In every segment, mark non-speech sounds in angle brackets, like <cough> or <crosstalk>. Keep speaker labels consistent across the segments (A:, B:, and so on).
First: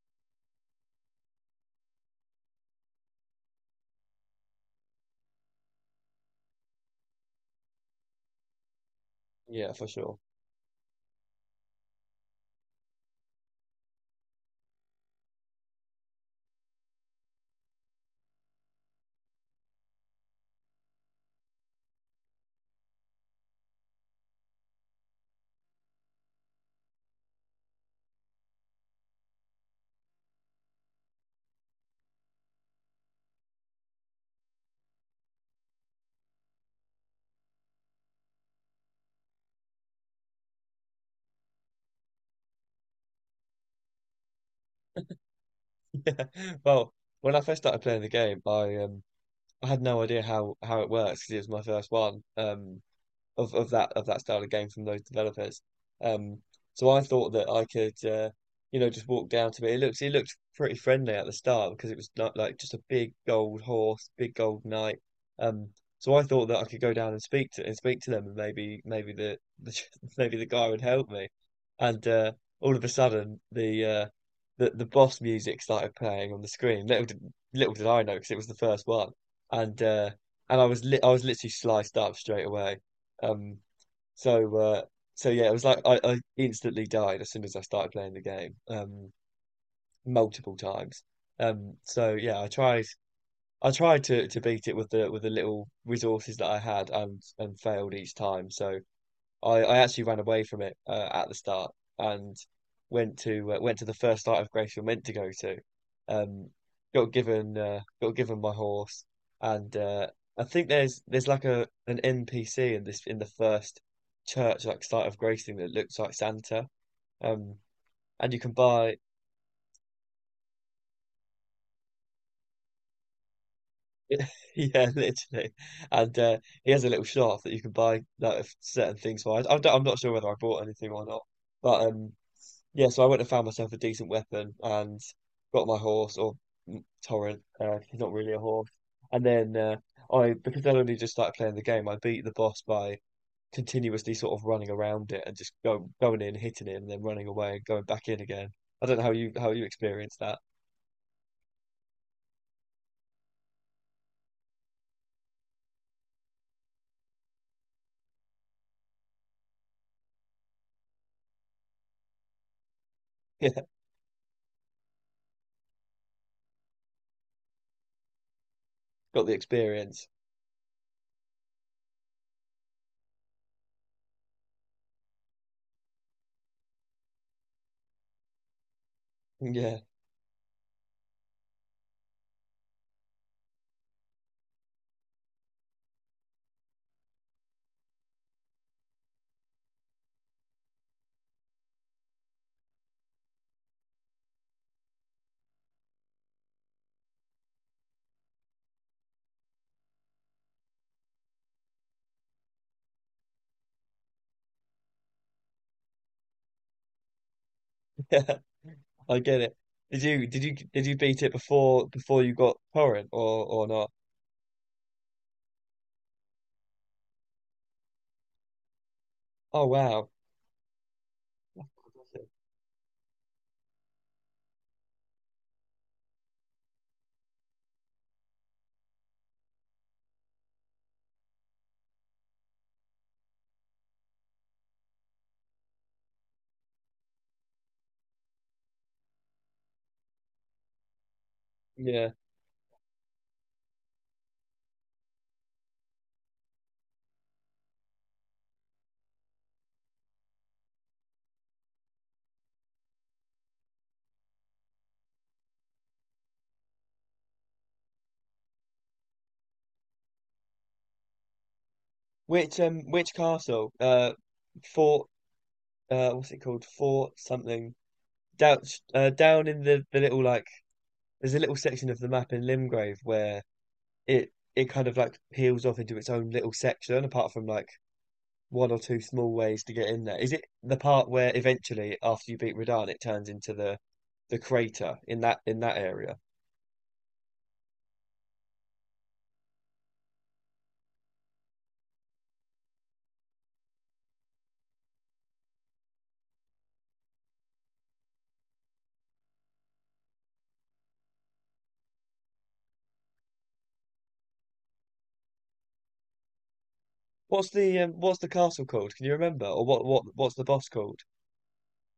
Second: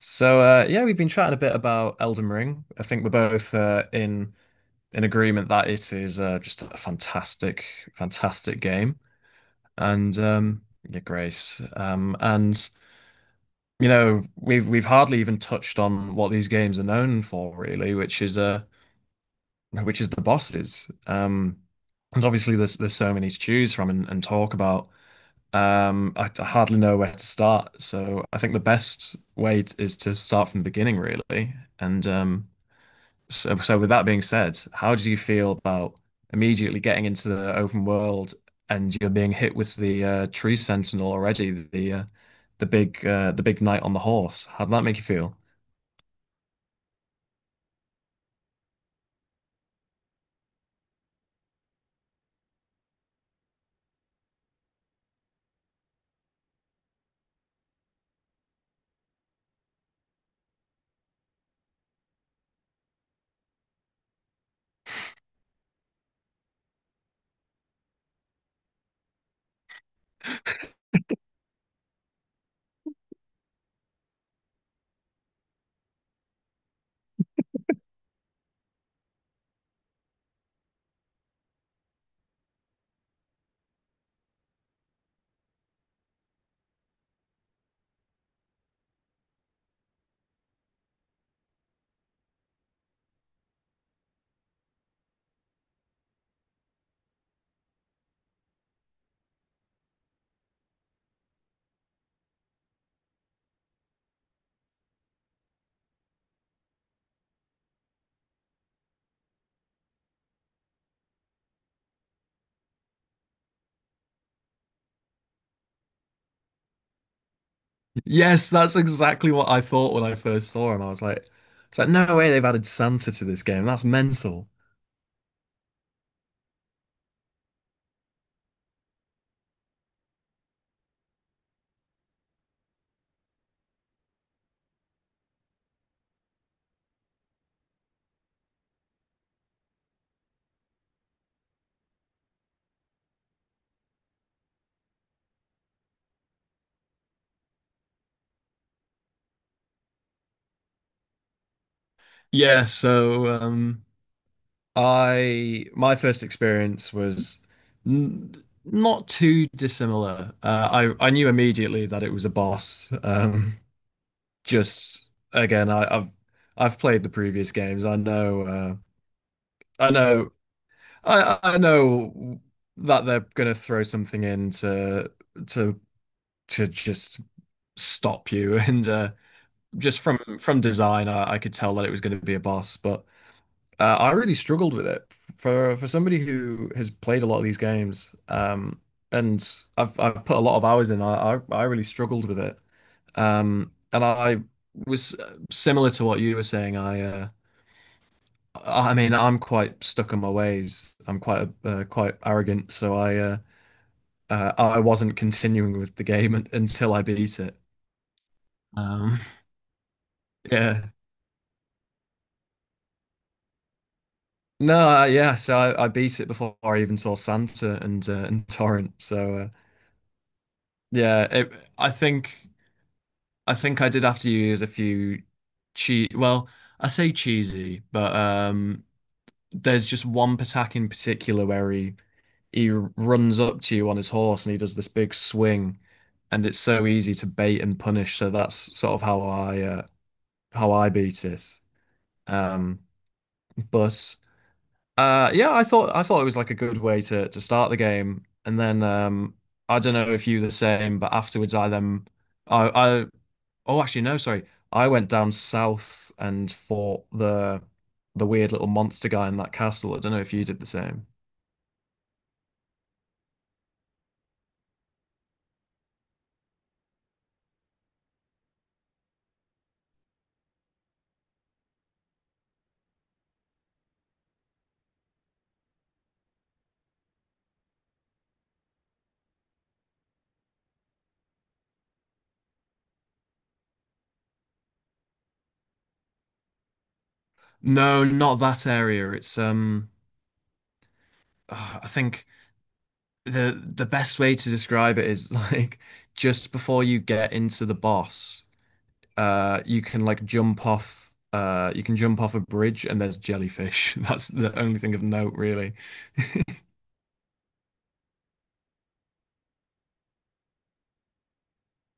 A: So yeah, we've been chatting a bit about Elden Ring. I think we're both in agreement that it is just a fantastic, fantastic game.
B: Yeah, for
A: And
B: sure. <laughs>
A: yeah, Grace. And we've hardly even touched on what these games are known for, really, which is the bosses. And obviously, there's so many to choose from and talk about. I hardly know where to start. So I think the best way is to start from the beginning, really. So with that being said, how do you feel about immediately getting into the open world and you're being hit with the tree sentinel already, the big knight on the horse? How'd that make you feel?
B: Yeah. Well, when I first started playing the game, I had no idea how it works 'cause it was my first one. Of that style of game from those developers. Um, so I thought that I could, just walk down to it. It looked pretty friendly at the start because it was not like just a big gold horse, big gold knight. Um, so I thought that I could go down and speak to them, and maybe maybe the <laughs> maybe the guy would help me. And All of a sudden, the boss music started playing on the screen. Little did I know because it was the first one, and uh, and I was literally sliced up straight away. Um, so uh, so yeah, it was like I instantly died as soon as I started playing the game, multiple times. So yeah, I tried to beat it with the little resources that I had and failed each time. So I actually ran away from it at the start and went to the first start of Grace you're meant to go to. Um, got given my horse, and I think there's like a an NPC in this in the first church like start of Grace thing that looks like Santa. Um, and you
A: Yes,
B: can
A: that's
B: buy…
A: exactly what I thought when I first saw him. I was like, it's like no way they've added Santa to this game. That's mental.
B: <laughs> Yeah, literally, and he has a little shop that you can buy like certain things for. I'm not sure whether I bought anything or not, but… Yeah, so I went and found myself a decent weapon and got my horse, or mm, torrent. He's not really a horse. And then uh, because I'd only just started playing the game, I beat the boss by continuously sort of running around it and going in, hitting it, and then running away and going back in again. I don't know how you experienced that. <laughs>
A: yeah, so um I my first experience was n not too dissimilar. I knew immediately that it was a boss.
B: Yeah,
A: Just again, I've played the previous games.
B: got the
A: I
B: experience.
A: know I know that they're gonna throw something in to to just stop you <laughs> and
B: Yeah,
A: just from design I could tell that it was gonna be a boss, but I really struggled with it for somebody who has played a lot of these games, and I've put a lot of hours in. I really struggled with it, and I was similar to what you were saying. I mean I'm quite stuck in my ways. I'm quite quite arrogant, so I wasn't continuing with the game until I beat it.
B: <laughs> yeah, I
A: Um,
B: get it. Did you did
A: <laughs>
B: you
A: yeah.
B: did you beat it before you got torrent, or not?
A: No, Yeah, so I beat it before I even saw Santa and Torrent.
B: Oh wow.
A: Yeah, it, I think I did have to use a few cheese. Well, I say cheesy, but there's just one Patak in particular where he runs up to you on his horse and he does this big swing, and it's so easy to bait and punish. So that's sort of how I beat it.
B: Yeah.
A: Um, but yeah, I thought it was like a good way to start the game, and then I don't know if you the same, but afterwards I then. I, I Oh, actually, no, sorry. I went down south and fought the weird little monster guy in that castle. I don't know if you did the same.
B: Which castle? Fort… uh, what's it called? Fort something. Down uh, down in the little like… there's a little section of the map in Limgrave where it kind of like peels off into its own little section apart from like one or two small ways to get in there. Is it the part where eventually after you beat Radahn it turns into the crater in that area?
A: No, not that area. I think the best way to describe it is <laughs> like just before you get into the boss. You can like jump off. You can jump off a bridge, and there's jellyfish. <laughs> That's the only thing of note, really.
B: What's the castle called? Can you remember? Or what's the boss called?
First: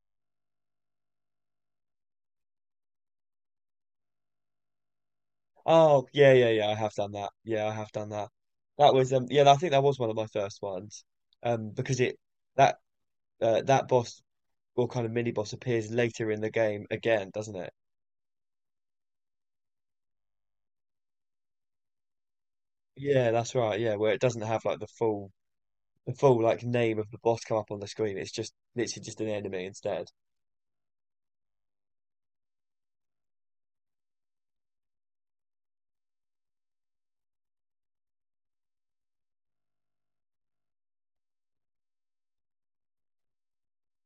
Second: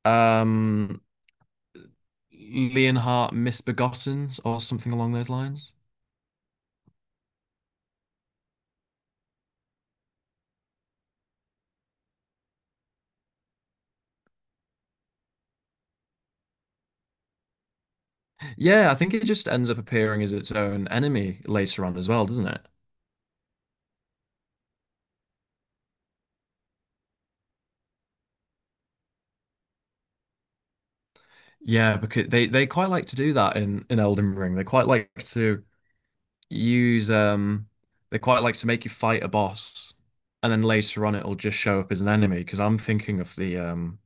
A: Um, Leonhardt Misbegottens, or something along those lines.
B: Oh, yeah, yeah, yeah. I have done that. Yeah, I have done that. That was yeah, I think that was one of my first ones, because it… that… that boss, or kind of mini boss, appears later in the game again, doesn't it?
A: Yeah, I think it just ends up appearing as its own enemy later on as well, doesn't it?
B: Yeah, that's right. Yeah, where it doesn't have like the full like name of the boss come up on the screen. It's just literally just an enemy instead.
A: Yeah, because they quite like to do that in Elden Ring. They quite like to use they quite like to make you fight a boss, and then later on it'll just show up as an enemy. Because I'm thinking of the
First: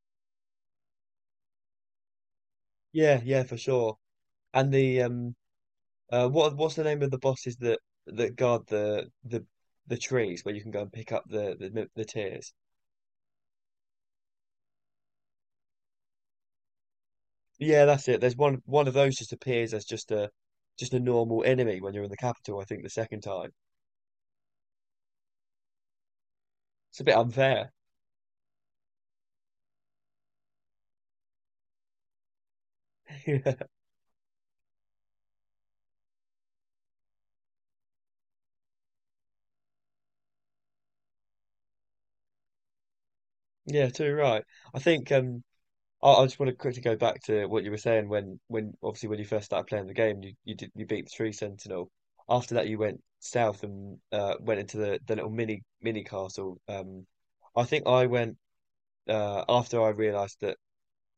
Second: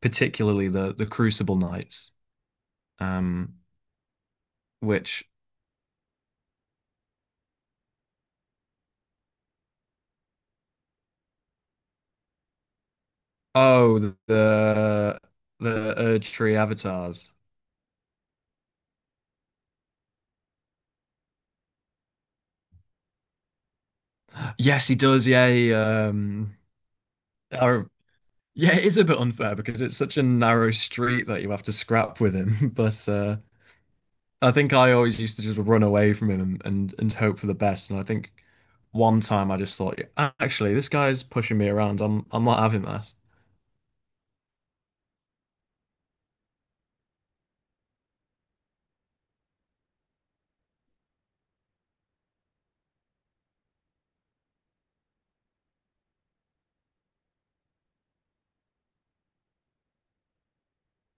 A: particularly the Crucible Knights,
B: Yeah, yeah,
A: um,
B: for sure. And the
A: which
B: what what's the name of the bosses that guard the trees where you can go and pick up the tears?
A: oh the, Erdtree avatars.
B: Yeah, that's it. There's one of those just appears as just a normal enemy when you're in the capital, I think the second time.
A: Yes, he does.
B: It's a bit unfair.
A: Are, yeah, it is a bit unfair because it's such a narrow street that you have to scrap with him. <laughs> But
B: <laughs> Yeah,
A: I think I always used to just run away from him and, and hope for the best. And I think one time I just thought, "Yeah, actually, this guy's pushing me around. I'm not having that.
B: yeah, too right. I think I just want to quickly go back to what you were saying when… obviously when you first started playing the game, you did… you beat the Tree Sentinel. After that you went south and went into the little mini castle. Um, I think I went… uh, after I realized that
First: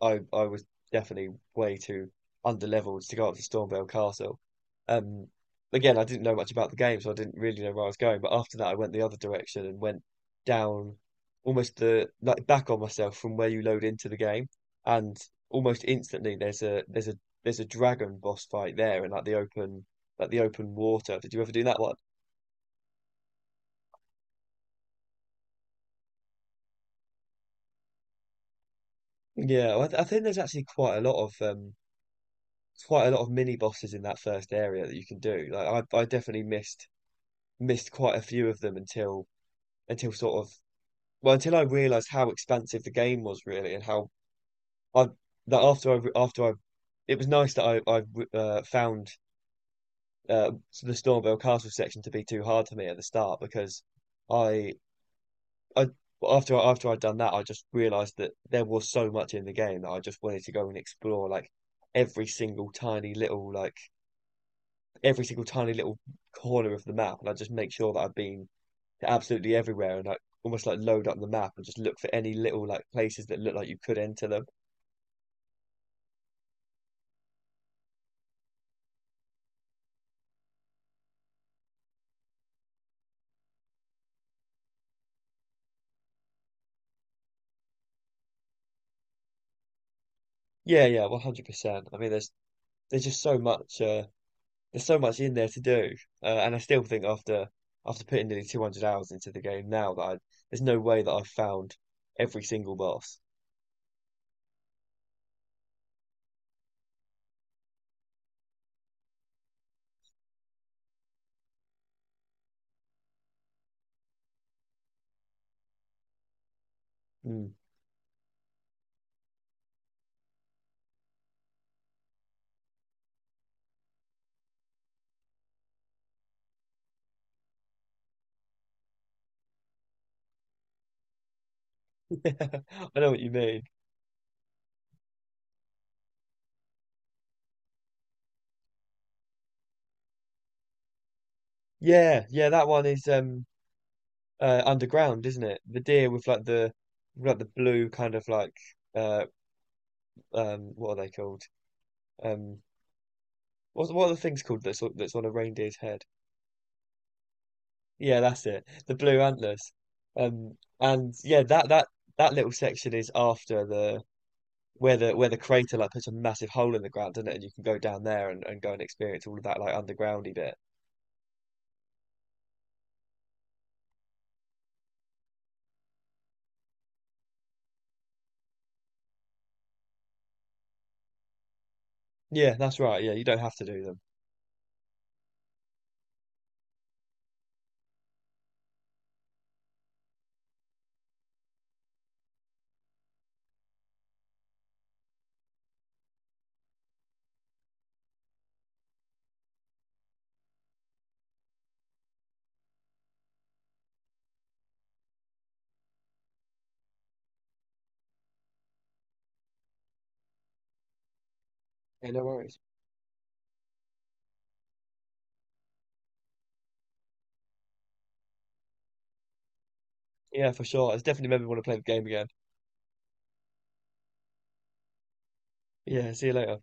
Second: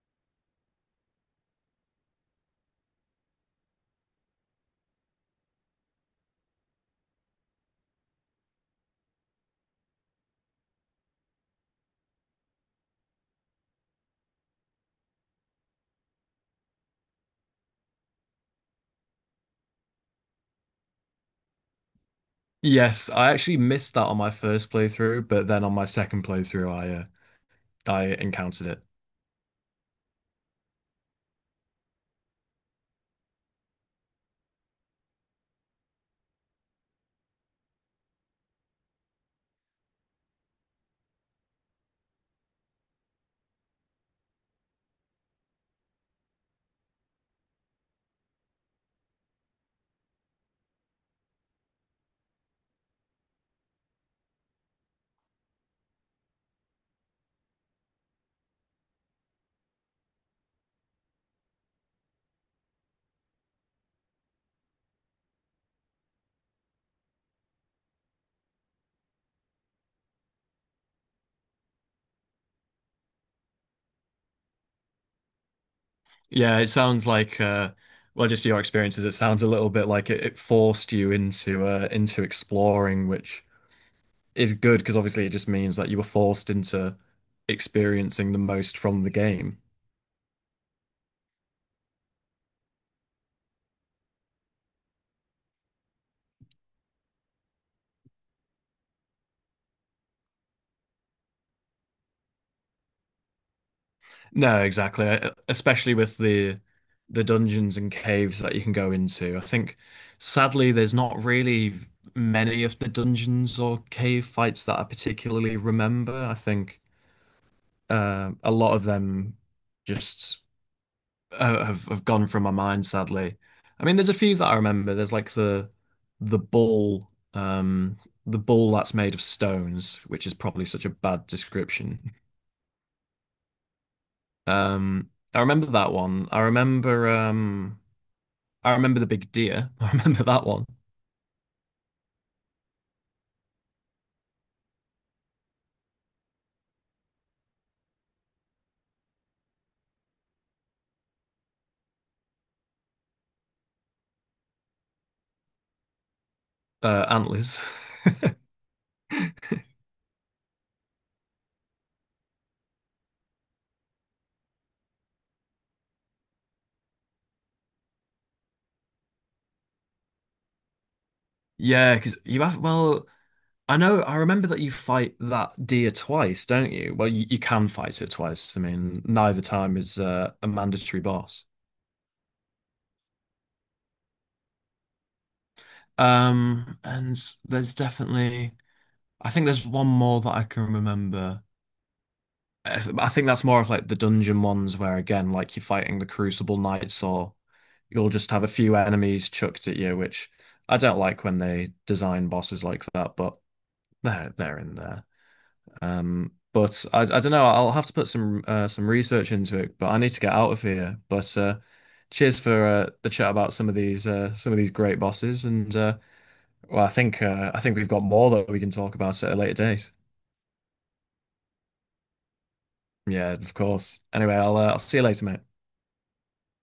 B: I was definitely way too underleveled to go up to Stormvale Castle. Um, Again, I didn't know much about the game, so I didn't really know where I was going. But after that, I went the other direction and went down, almost the like back on myself from where you load into the game, and almost instantly there's a there's a there's a dragon boss fight there in like the open, like the open water. Did you ever do that one?
A: Yes, I actually missed that on my first playthrough, but then on my second playthrough, I encountered it.
B: Yeah, I think there's actually quite a lot of mini bosses in that first area that you can do. Like I definitely missed quite a few of them until… until sort of until I realized how expansive the game was really, and how I that after I… it was nice that I found uh, the Stormvale Castle section to be too hard for me at the start, because I I after I'd done that I just realized that there was so much in the game that I just wanted to go and explore, like every single tiny little like every single tiny little corner of the map, and I just make sure that I've been absolutely everywhere, and like almost like load up the map and just look for any little like places that look like you could enter them.
A: Yeah, it sounds like, well just your experiences, it sounds a little bit like it forced you into exploring, which is good because obviously it just means that you were forced into experiencing the most from the game.
B: Yeah, yeah, 100%. I mean, there's just so much… there's so much in there to do. And I still think after putting nearly 200 hours into the game now that I there's no way that I've found every single boss.
A: No, exactly. Especially with the dungeons and caves that you can go into. I think sadly there's not really many of the dungeons or cave fights that I particularly remember. I think
B: Mm.
A: a lot of them just have gone from my mind, sadly. I mean, there's a few that I remember. There's like the ball, um, the ball that's made of stones, which is probably such a bad description. <laughs>
B: <laughs> I know what you mean.
A: Um, I remember that one. I remember the big deer. <laughs> I remember that one.
B: Yeah, yeah, that one is um, uh, underground, isn't it? The deer with like like the blue kind of like, uh, um, what are they called? Um, what are the things called that's on a reindeer's head?
A: Antlers. <laughs>
B: Yeah, that's it. The blue antlers. And yeah, that little section is after the where the crater like puts a massive hole in the ground, doesn't it? And you can go down there and go and experience all of that like undergroundy bit.
A: Yeah, because you have. Well, I know. I remember that you fight that deer twice, don't you? Well, you can fight it twice. I mean, neither time is a mandatory boss.
B: Yeah, that's right. Yeah, you don't have to do them.
A: And There's definitely, I think there's one more that I can remember. I think that's more of like the dungeon ones where again, like you're fighting the Crucible Knights, or you'll just have a few enemies chucked at you, which I don't like when they design bosses like that, but they're in there. But I don't know. I'll have to put some research into it, but I need to get out of here. But
B: Yeah, no
A: cheers
B: worries.
A: for the chat about some of these great bosses and. Well, I think we've got more that we can talk about at a later date.
B: Yeah, for sure. I definitely made want to play the game again.
A: Yeah, of course. Anyway, I'll see you later, mate.
B: Yeah, see you later.